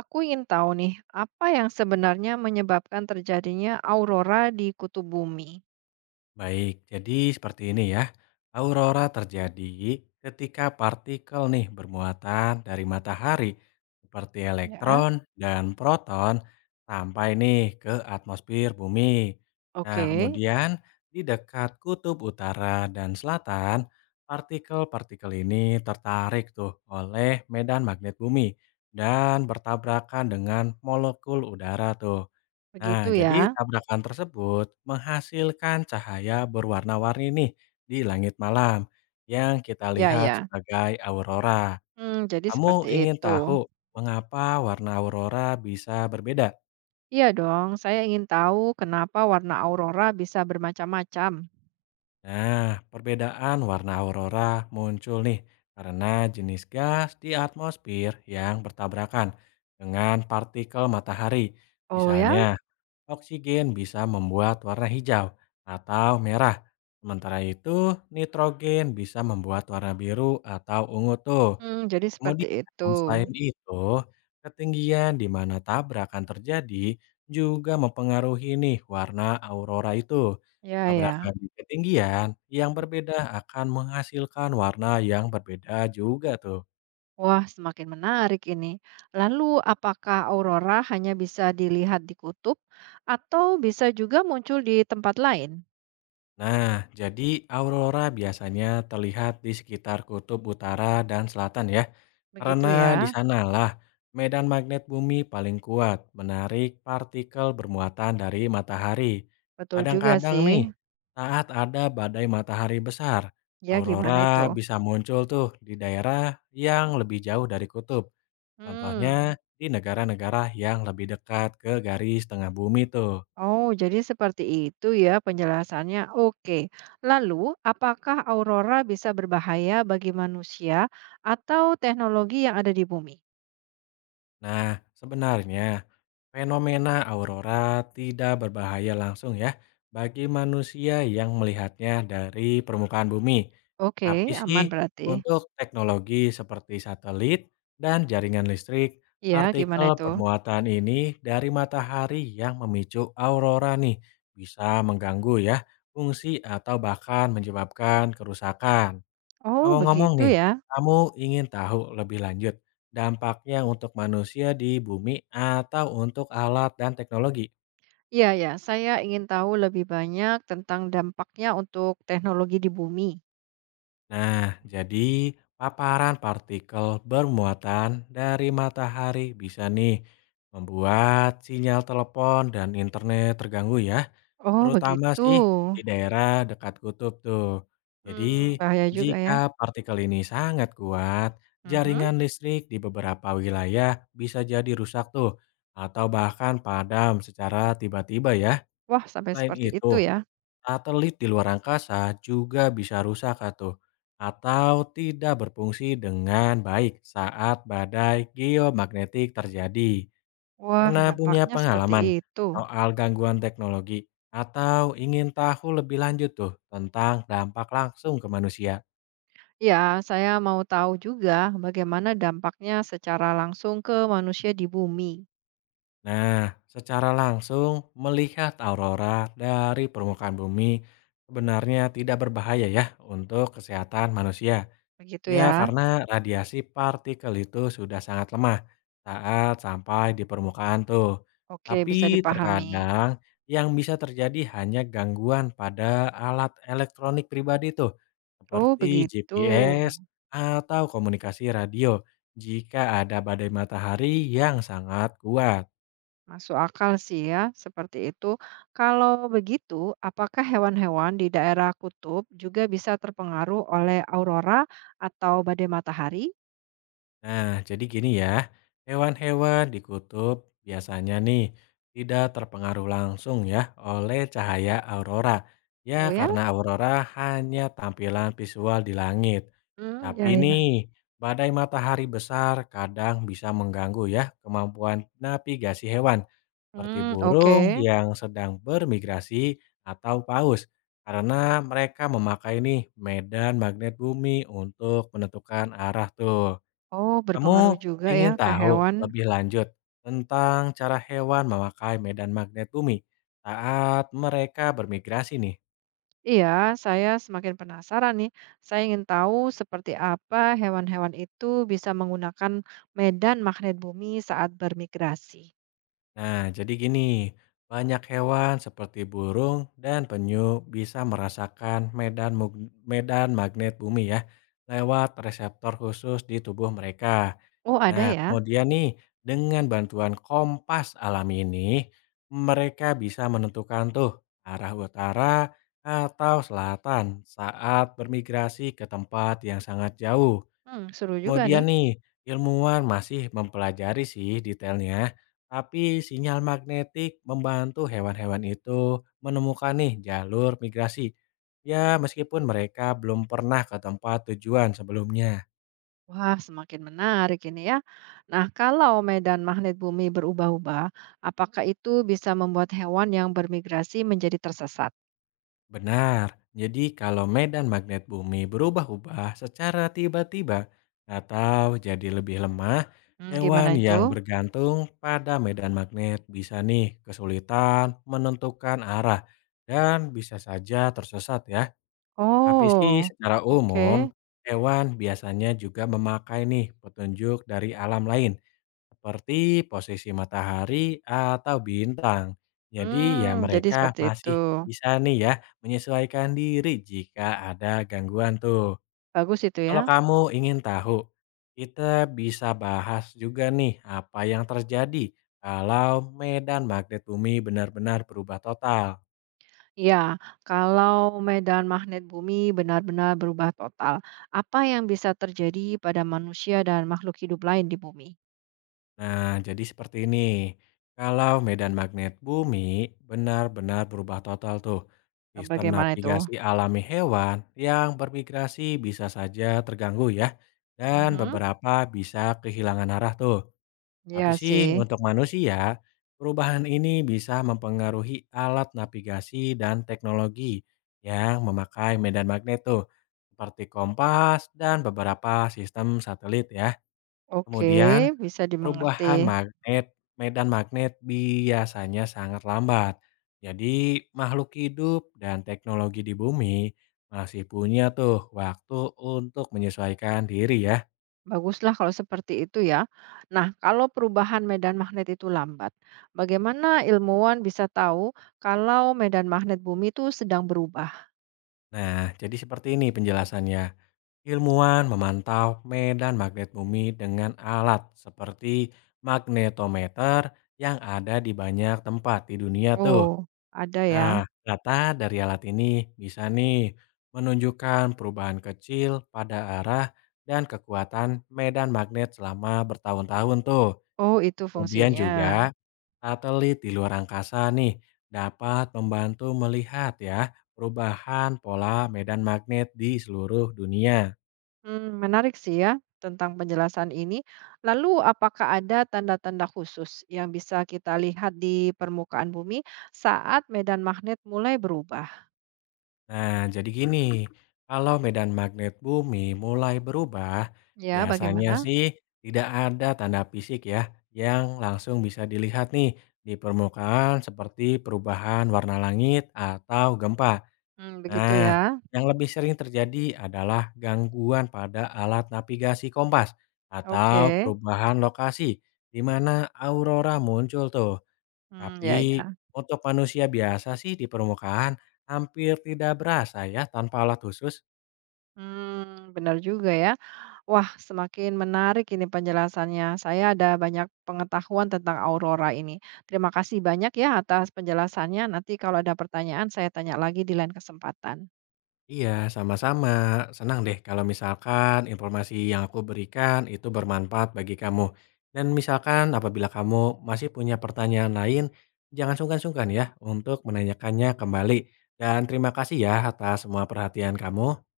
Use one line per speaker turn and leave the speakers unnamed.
Aku ingin tahu nih, apa yang sebenarnya menyebabkan terjadinya aurora di kutub bumi?
Baik, jadi seperti ini ya. Aurora terjadi ketika partikel nih bermuatan dari matahari seperti
Ya.
elektron dan proton sampai nih ke atmosfer bumi. Nah,
Oke,
kemudian di dekat kutub utara dan selatan, partikel-partikel ini tertarik tuh oleh medan magnet bumi dan bertabrakan dengan molekul udara tuh. Nah,
begitu
jadi
ya.
tabrakan tersebut menghasilkan cahaya berwarna-warni nih di langit malam yang kita
Ya,
lihat
ya.
sebagai aurora.
Jadi
Kamu
seperti
ingin
itu.
tahu mengapa warna aurora bisa berbeda?
Iya dong, saya ingin tahu kenapa warna aurora bisa bermacam-macam.
Nah, perbedaan warna aurora muncul nih karena jenis gas di atmosfer yang bertabrakan dengan partikel matahari.
Oh ya?
Misalnya, oksigen bisa membuat warna hijau atau merah. Sementara itu, nitrogen bisa membuat warna biru atau ungu tuh.
Jadi seperti itu.
Kemudian, selain itu, ketinggian di mana tabrakan terjadi juga mempengaruhi nih warna aurora itu.
Ya, ya.
Tabrakan di ketinggian yang berbeda akan menghasilkan warna yang berbeda juga tuh.
Wah, semakin menarik ini. Lalu, apakah aurora hanya bisa dilihat di kutub atau bisa juga muncul di tempat lain?
Nah, jadi aurora biasanya terlihat di sekitar kutub utara dan selatan ya.
Begitu
Karena di
ya.
sanalah medan magnet bumi paling kuat menarik partikel bermuatan dari matahari.
Betul juga
Kadang-kadang
sih.
nih, saat ada badai matahari besar,
Ya gimana
aurora
itu?
bisa muncul tuh di daerah yang lebih jauh dari kutub. Contohnya
Hmm.
di negara-negara yang lebih dekat ke garis tengah bumi tuh.
Oh, jadi seperti itu ya penjelasannya. Oke. Lalu, apakah aurora bisa berbahaya bagi manusia atau teknologi yang ada di bumi?
Nah, sebenarnya fenomena aurora tidak berbahaya langsung ya bagi manusia yang melihatnya dari permukaan bumi. Tapi
Oke,
sih
aman berarti.
untuk teknologi seperti satelit dan jaringan listrik,
Ya, gimana
partikel
itu?
bermuatan ini dari matahari yang memicu aurora nih bisa mengganggu ya fungsi atau bahkan menyebabkan kerusakan.
Oh,
Ngomong-ngomong
begitu
nih,
ya.
kamu ingin tahu lebih lanjut dampaknya untuk manusia di bumi atau untuk alat dan teknologi?
Ya, ya. Saya ingin tahu lebih banyak tentang dampaknya untuk teknologi di bumi.
Nah, jadi paparan partikel bermuatan dari matahari bisa nih membuat sinyal telepon dan internet terganggu ya.
Oh,
Terutama
begitu.
sih di daerah dekat kutub tuh. Jadi,
Bahaya juga
jika
ya.
partikel ini sangat kuat,
Mhm.
jaringan listrik di beberapa wilayah bisa jadi rusak tuh, atau bahkan padam secara tiba-tiba ya.
Wah, sampai
Selain
seperti
itu,
itu ya.
satelit di luar angkasa juga bisa rusak atau tidak berfungsi dengan baik saat badai geomagnetik terjadi.
Wah,
Pernah punya
dampaknya seperti
pengalaman
itu.
soal gangguan teknologi atau ingin tahu lebih lanjut tuh tentang dampak langsung ke manusia?
Ya, saya mau tahu juga bagaimana dampaknya secara langsung ke manusia di bumi.
Nah, secara langsung melihat aurora dari permukaan bumi sebenarnya tidak berbahaya ya untuk kesehatan manusia.
Begitu
Ya,
ya.
karena radiasi partikel itu sudah sangat lemah saat sampai di permukaan tuh.
Oke, bisa
Tapi
dipahami.
terkadang yang bisa terjadi hanya gangguan pada alat elektronik pribadi tuh,
Oh,
seperti
begitu.
GPS atau komunikasi radio jika ada badai matahari yang sangat kuat.
Masuk akal sih ya, seperti itu. Kalau begitu, apakah hewan-hewan di daerah kutub juga bisa terpengaruh oleh aurora atau badai matahari?
Nah, jadi gini ya, hewan-hewan di kutub biasanya nih tidak terpengaruh langsung ya oleh cahaya aurora. Ya,
Oh ya?
karena aurora hanya tampilan visual di langit.
Hmm,
Tapi
ya ya.
nih, badai matahari besar kadang bisa mengganggu ya kemampuan navigasi hewan seperti
Hmm, oke.
burung yang sedang bermigrasi atau paus. Karena mereka memakai nih medan magnet bumi untuk menentukan arah tuh.
Oh,
Kamu
berpengaruh juga ya
ingin
ke
tahu
hewan.
lebih lanjut tentang cara hewan memakai medan magnet bumi saat mereka bermigrasi nih?
Iya, saya semakin penasaran nih. Saya ingin tahu seperti apa hewan-hewan itu bisa menggunakan medan magnet bumi saat bermigrasi.
Nah, jadi gini, banyak hewan seperti burung dan penyu bisa merasakan medan magnet bumi ya lewat reseptor khusus di tubuh mereka.
Oh, ada
Nah,
ya?
kemudian nih dengan bantuan kompas alami ini, mereka bisa menentukan tuh arah utara atau selatan saat bermigrasi ke tempat yang sangat jauh.
Seru juga
Kemudian
nih.
nih, ilmuwan masih mempelajari sih detailnya, tapi sinyal magnetik membantu hewan-hewan itu menemukan nih jalur migrasi. Ya, meskipun mereka belum pernah ke tempat tujuan sebelumnya.
Wah, semakin menarik ini ya. Nah, kalau medan magnet bumi berubah-ubah, apakah itu bisa membuat hewan yang bermigrasi menjadi tersesat?
Benar. Jadi kalau medan magnet bumi berubah-ubah secara tiba-tiba atau jadi lebih lemah,
Gimana
hewan yang
itu?
bergantung pada medan magnet bisa nih kesulitan menentukan arah dan bisa saja tersesat ya. Tapi sih
Oh,
secara umum,
oke.
hewan biasanya juga memakai nih petunjuk dari alam lain, seperti posisi matahari atau bintang. Jadi ya
Jadi
mereka
seperti itu.
masih bisa nih ya menyesuaikan diri jika ada gangguan tuh.
Bagus itu
Kalau
ya.
kamu ingin tahu, kita bisa bahas juga nih apa yang terjadi kalau medan magnet bumi benar-benar berubah total.
Ya, kalau medan magnet bumi benar-benar berubah total, apa yang bisa terjadi pada manusia dan makhluk hidup lain di bumi?
Nah, jadi seperti ini. Kalau medan magnet bumi benar-benar berubah total tuh,
Nah,
sistem
bagaimana itu?
navigasi alami hewan yang bermigrasi bisa saja terganggu ya, dan
Mhm.
beberapa bisa kehilangan arah tuh. Tapi
Iya
sih
sih.
untuk manusia, perubahan ini bisa mempengaruhi alat navigasi dan teknologi yang memakai medan magnet tuh, seperti kompas dan beberapa sistem satelit ya.
Oke,
Kemudian,
bisa
perubahan
dimengerti.
magnet medan magnet biasanya sangat lambat. Jadi, makhluk hidup dan teknologi di bumi masih punya tuh waktu untuk menyesuaikan diri ya.
Baguslah kalau seperti itu ya. Nah, kalau perubahan medan magnet itu lambat, bagaimana ilmuwan bisa tahu kalau medan magnet bumi itu sedang berubah?
Nah, jadi seperti ini penjelasannya. Ilmuwan memantau medan magnet bumi dengan alat seperti magnetometer yang ada di banyak tempat di dunia tuh.
Oh, ada ya.
Nah, data dari alat ini bisa nih menunjukkan perubahan kecil pada arah dan kekuatan medan magnet selama bertahun-tahun tuh.
Oh, itu
Kemudian
fungsinya.
juga satelit di luar angkasa nih dapat membantu melihat ya perubahan pola medan magnet di seluruh dunia.
Menarik sih ya tentang penjelasan ini. Lalu apakah ada tanda-tanda khusus yang bisa kita lihat di permukaan bumi saat medan magnet mulai berubah?
Nah, jadi gini, kalau medan magnet bumi mulai berubah,
Ya,
biasanya
bagaimana?
sih tidak ada tanda fisik ya yang langsung bisa dilihat nih di permukaan seperti perubahan warna langit atau gempa.
Begitu
Nah,
ya.
yang lebih sering terjadi adalah gangguan pada alat navigasi kompas atau
Oke.
perubahan lokasi di mana aurora muncul tuh.
Mmm,
Tapi,
ya ya.
untuk manusia biasa sih di permukaan hampir tidak berasa ya tanpa alat khusus.
Benar juga ya. Wah, semakin menarik ini penjelasannya. Saya ada banyak pengetahuan tentang aurora ini. Terima kasih banyak ya atas penjelasannya. Nanti kalau ada pertanyaan saya tanya lagi di lain kesempatan.
Iya, sama-sama. Senang deh kalau misalkan informasi yang aku berikan itu bermanfaat bagi kamu. Dan misalkan apabila kamu masih punya pertanyaan lain, jangan sungkan-sungkan ya untuk menanyakannya kembali. Dan terima kasih ya atas semua perhatian kamu.